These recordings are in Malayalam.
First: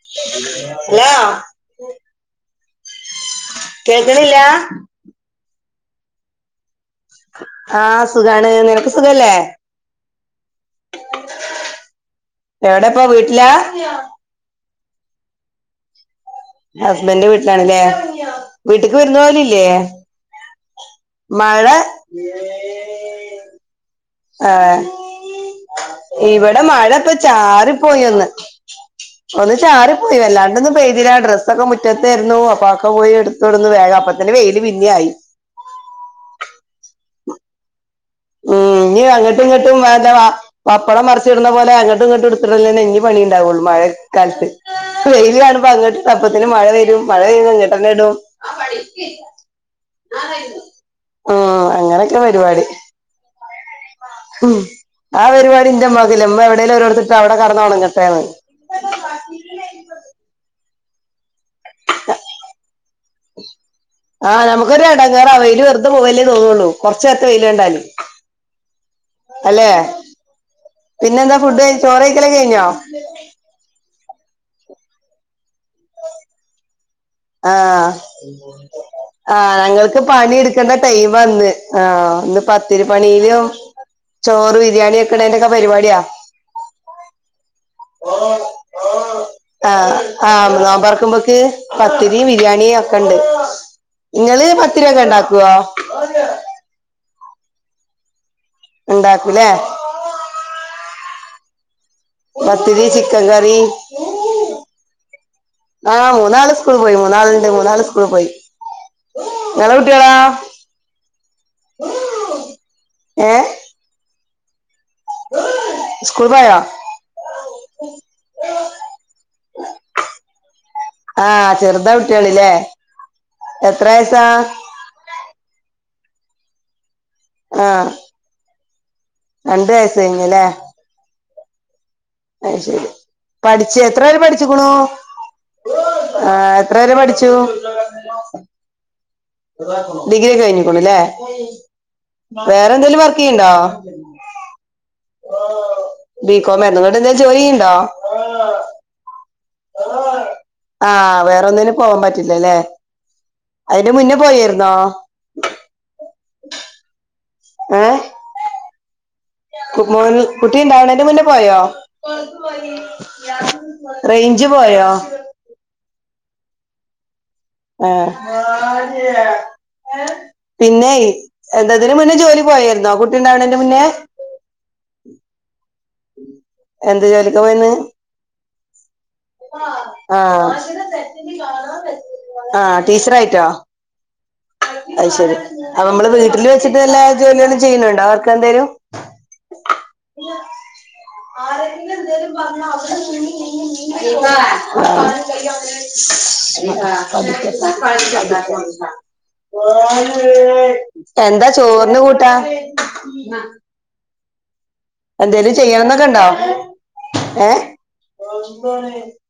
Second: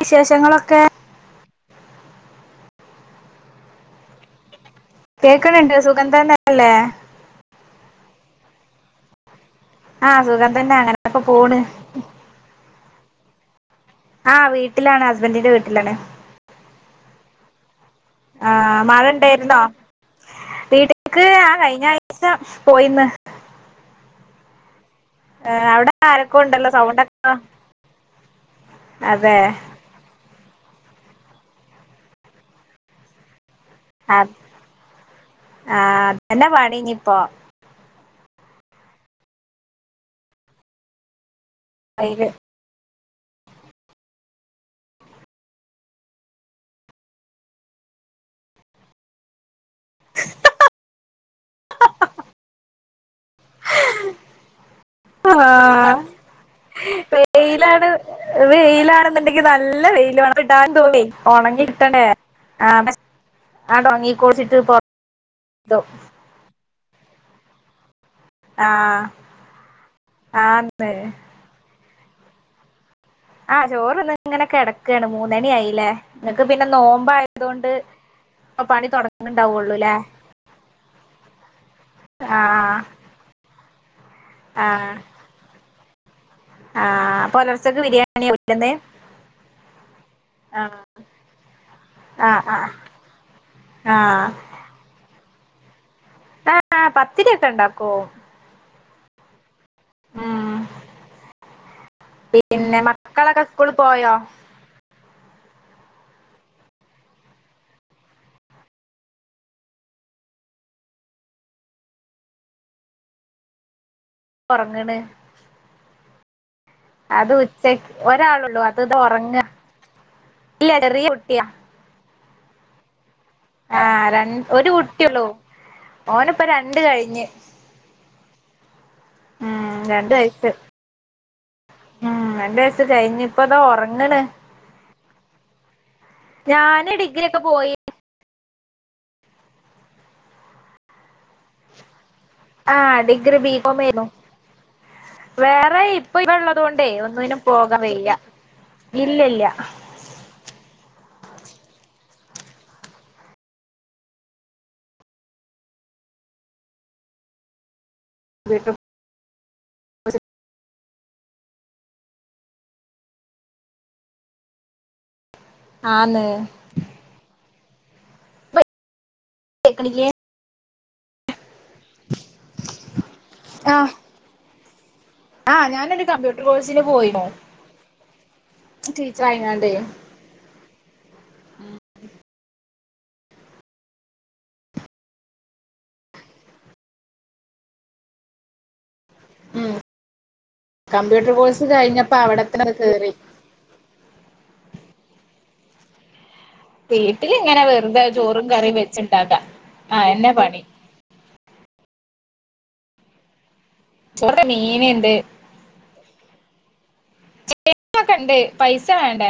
വിശേഷങ്ങളൊക്കെ ഹലോ കേൾക്കണില്ലാ കേക്കണണ്ട് സുഖം തന്നെയല്ലെ ആഹ് സുഖാണ് നിനക്ക് സുഖല്ലേ ആഹ് സുഖം തന്നെ അങ്ങനൊക്കെ പോണ് ഇപ്പോ വീട്ടിലാ ആഹ് വീട്ടിലാണ് ഹസ്ബൻ്റിന്റെ വീട്ടിലാണ് ഹസ്ബൻ്റിന്റെ വീട്ടിലാണല്ലേ ആഹ് വീട്ട്ക്ക് വിരുന്ന് പോവലില്ലേ വീട്ട്ക്ക് ആ കഴിഞ്ഞ ആഴ്ച്ച പോയിന്ന് ആഹ് അവിടെ ആരൊക്കെ ഇവിടെ ഉണ്ടല്ലോ മഴ ഇപ്പൊ സൗണ്ടൊക്കെ ചാറിപ്പോയി ഒന്ന് അതെ ഒന്ന് ചാറി പോയി വല്ലാണ്ടൊന്നും പെയ്തില്ല ഡ്രസ്സൊക്കെ മുറ്റത്തായിരുന്നു അപ്പൊ ആക്കൊ പോയി എടുത് ത്തോണ്ടന്ന് വേഗം അപ്പൊ ആഹ് തന്നെ വെയില് പിന്നെ ആയി അതന്നെ [unintelligible] മ്മ് ഇനി അങ്ങട്ടും ഇങ്ങട്ടും വെറുതെ പപ്പടം മറിച്ചിടുന്ന പോലെ അങ്ങട്ടും ഇങ്ങട്ടും വെയില് എടുത്തിടലെന്നെ ഇനി പണി ഉണ്ടാവുള്ളൂ മഴ കാലത്ത് വെയില് കാണുമ്പോൾ അങ്ങട് ഇടും അപ്പത്തേന്ന് മഴ വരും മഴ പെയ്യുമ്പോൾ ഇങ്ങട്ടന്നെ ഇടും മ്മ് അങ്ങനൊക്കെ പരിപാടി ഉം ആ പരിപാടിന്റെ ആഹ് ഉമ്മാക്കില്ല ഉമ്മ എവിടെലും ഓരുടത്തിട്ട അവിടെ വെയിലാണ് കെടന്നൊണങ്ങട്ടേന്ന് വെയിലാണെന്നുണ്ടെങ്കി [unintelligible] ഉണങ്ങി കിട്ടണ്ടേ ആഹ് പക്ഷേ ആഹ് നമുക്കൊരു ഇടങ്ങാറാ വെയില് പൊറത്തിടും വെറുതെ പോകലേ തോന്നുള്ളൂ കുറച്ച് നേരത്തെ വെയില് കണ്ടാല് ആഹ് അല്ലെ ആന്ന് പിന്നെ എന്താ ഫുഡ് കഴിക്കല് ചോറ്ക്കഴിക്കല് ഒക്കെ കഴിഞ്ഞോ ആഹ് ചോറ് തിന്ന് ഇങ്ങനെ കെടക്കയാണ് മൂന്നണി ആയില്ലേ നിങ്ങക്ക് പിന്നെ നോമ്പ ആഹ് ആഹ് തുടങ്ങണ്ടാവുള്ളൂല്ലേ ഞങ്ങൾക്ക് പണി എടുക്കണ്ട ടൈം ആന്ന് ആഹ് ഇന്ന് ആഹ് പത്തിരി പണിയിലും ചോറ് ആഹ് ബിരിയാണി വെക്കണന്റെക്കെ പരിപാടിയാ ആഹ് പൊലർച്ചയ്ക്ക് ബിരിയാണിയ വെക്കുന്നെ ആഹ് ആഹ് നോബൊർക്കുമ്പോക്ക് പത്തിരിയും ആഹ് ആഹ് ബിരിയാണിയ ഒക്കെ ഇണ്ട് ആഹ് നിങ്ങള് പത്തി രൂപൊക്കെ ഉണ്ടാക്കുവോ ആഹ പത്തിനൊക്കെ ഇണ്ടാക്കോ ഉണ്ടാക്കൂലേ പിന്നെ പത്തിരി ചിക്കൻ മക്കളൊക്കെ കറി സ്കൂള് പോയോ ആഹ മൂന്നാല് സ്കൂൾ പോയി മൂന്നാൽണ്ട് മൂന്നാല് സ്കൂൾ പോയി ങ്ങള കുട്ടികളാ ഏ കൊറങ്ങണ് സ്കൂൾ പോയോ അത് ഉച്ചക്ക് ഒരാളള്ളു അത് ഇത് ഉറങ്ങാ ആഹ് ചെറുത കുട്ടികളില്ലേ എത്ര ആഹ ര വയസാ ഒരു കുട്ടിയള്ളൂ ഓന ഇപ്പോ രണ്ട കഴി ആഹ ഉം രണ്ട വയസ രണ്ട് കഴഞ്ഞല്ലേ വയസ്സ് ഉം എന്റെസ് കഴഞ്ഞ ഇപ്പതാ പഠിച്ച് എത്ര ഉറങ്ങണ വരെ പഠിച്ചിക്കുണു ആ എത്ര പേരെ ഡിഗ്രി പഠിച്ചു ഒക്കെ പോയി ഡിഗ്രിയ കഴിഞ്ഞിക്ക്ണുലെ വേറെന്തേിലും ആഹ് വർക്ക് ഡിഗ്രി ചെയ്യണ്ടോ ബികോം ആയിരുന്നു വേറെ ഇപ്പ ഇപ്പ ഉള്ളത ബികോം ആയിരുന്നു കൊണ്ടേ ഇങ്ങട്ട് എന്തേലും ഒന്നിനും ജോലി പോകാൻ വയ്യ ഇല്ല ആഹ വേറൊന്നിനും പോവാൻ പറ്റില്ലല്ലേ അതിന്റെ മുന്നേ പോയിരുന്നോ അം ഏ മോൻ കുട്ടിന്താണ് മുന്ന പോയോ റേഞ്ച് പോയോ ആല് ആഹ കേക്ക്ണില്ലേ പിന്നെ എന്തതിന് മുന്നേ ജോലി പോയരുന്നോ കുട്ടി ഉണ്ടാവണ എന്റെ മുന്നേ ആഹ് ആഹ് ഞാനൊരു കമ്പ്യൂട്ടർ കോഴ്സിന് എന്ത് പോയിനു ജോലിക്കാ പോയിന്ന് ടീച്ചറായിങ്ങാണ്ടേ ആഹ ആഹ ടീച്ചറയിട്ടോ അ ശരി അപ്പ നമ്മള് വീട്ടില് വെച്ചിട്ട് എല്ലാ ജോലികളും ചെയ്യുന്നുണ്ടോ അവർക്ക് എന്തായരും ഉം കമ്പ്യൂട്ടർ കോഴ്സ് ആരെങ്കിലും കഴിഞ്ഞപ്പോ എന്തിലും പറഞ്ഞ അവിടെത്തന്നെ കേറി അവീ വീട്ടിലിങ്ങനെ വെറുതെ ചോറും കറിയും ക വെച്ചുണ്ടാക്കാം അതെന്നെ പണി എന്താ ചോറ് എന്ന കൂട്ടാ ചോറ് മീന്ണ്ട് എന്തേലും ചെയ്യണംന്നൊക്കെണ്ടോ ഏ ഒക്കെ ഇണ്ട് പൈസ വേണ്ടേ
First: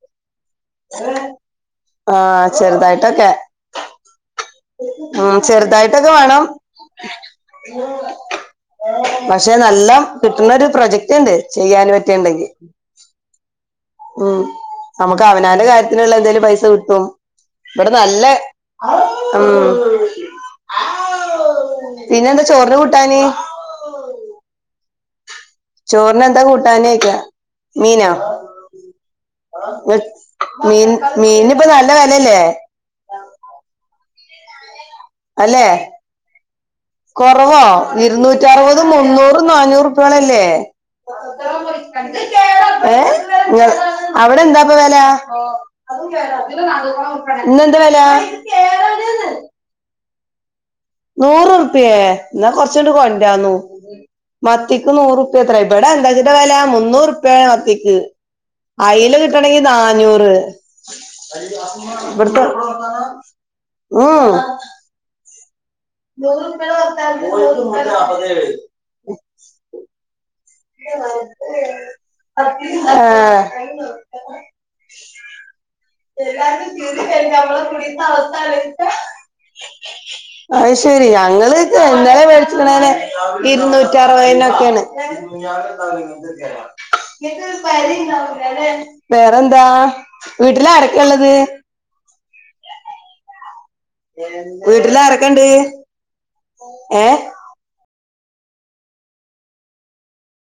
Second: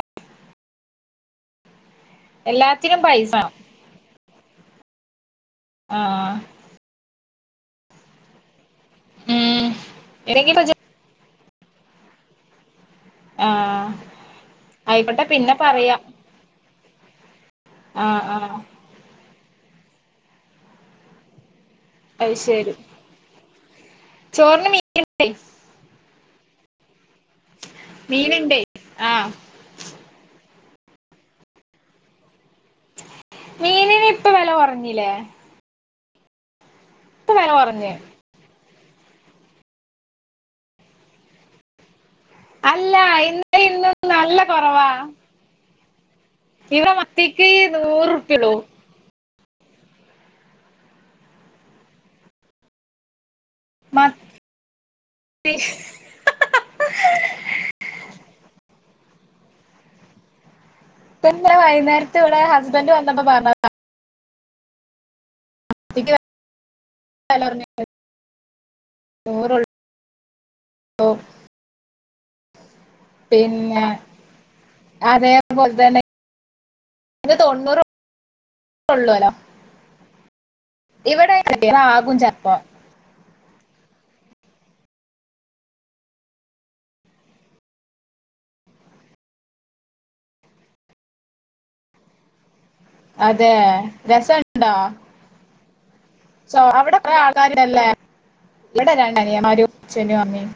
ആഹ എല്ലാത്തിനും പൈസ ചെറുതായിട്ടൊക്കെ വേണം. ഉ ചെറുതായിട്ടൊക്കെ ആഹ് വേണം പക്ഷെ ഉം നല്ലം ഇല്ലെങ്കി കിട്ടുന്ന ഇപ്പ ഒരു ജ് പ്രൊജക്റ്റ് ഉണ്ട് ചെയ്യാനും പറ്റിണ്ടെങ്കിൽ ആഹ് ഉ നമുക്ക് ആയിക്കോട്ടെ പിന്നെ അവനാന്റെ പറയാം കാര്യത്തിനുള്ള എന്തേലും പൈസ കിട്ടും ഇവിടെ ആഹ് നല്ല ആഹ് ഉം അത് പിന്നെന്താ ശരി ചോറിന് കൂട്ടാന് കിട്ടി ചോറിന് എന്താ കൂട്ടാനക്ക മീനോ മീന്ണ്ടേ ആഹ് മീൻ മീൻ ഇപ്പോ നല്ല വിലല്ലേ മീനിന് ഇപ്പ വില കുറഞ്ഞ് അല്ലെ ഇപ്പ വെല കുറവോ കൊറഞ്ഞ് ഇരുന്നൂറ്അറുപത് അത് മുന്നൂറ് നന്നൂറ് ഉറുപ്പോളോ ഇല്ലേ അല്ല ഏഹ ഇന്നലെ നിങ്ങ ഇന്നും നല്ല അവിടെ എന്താപ്പ കൊറവാ വില അത ഇവിടെ കേള മത്തിക്ക് ഇന്ന് എന്താ വില നൂറുപ്യള്ളൂ നൂറ് ഉറുപ്യേ എന്നാ കൊറച്ചണ്ട് കൊണ്ടന്നു മത്തി മത്തിക്ക് നൂററുപ്യ എത്ര ഇടാ എന്താച്ചിന്റെ വില മുന്നൂറുപ്യാണ് മത്തിക്ക് അയില കിട്ടണെങ്കി നാന്നൂറ് ഇപ്പന്നലെ വൈന്നേരത്ത് [inaudible] ഇവിടെ ഹസ്ബൻഡ് വന്നപ്പോ പറഞ്ഞതാ ഉം മത്തിക്ക് നൂറുപ വത്ത [inaudible] വെല കൊറഞ്ഞ് നൂറിനാപത്തേഴ്‌ ഓഫ് അ പിന്നെ അതേപോലെ തന്നെ എല്ലാും ചീതി ക ഇന്ന് നമ്മള് കുടുന്ന അവസ്ഥല്ലപ്പ തൊണ്ണൂറൊള്ളൂലോ അ ശരി ഇവിടെ ഞങ്ങള് ഇ ആകും എന്താല ചെലപ്പോ മേടിച്ചിക്കണേനെ ഇരുന്നൂറ്റി അറുപതിനനൊക്കെയാണ് വേറെന്താ വീട്ടിലരൊക്കെയ ഉള്ളത് അതെ രസണ്ടോ വീട്ടില ആാരൊക്കെ ഇണ്ട് സോ അവിടെ കുറെ ആൾക്കാരല്ലേ ഇവിടെ രണ്ട് അനിയൻമാരും അച്ഛനും അമ്മയും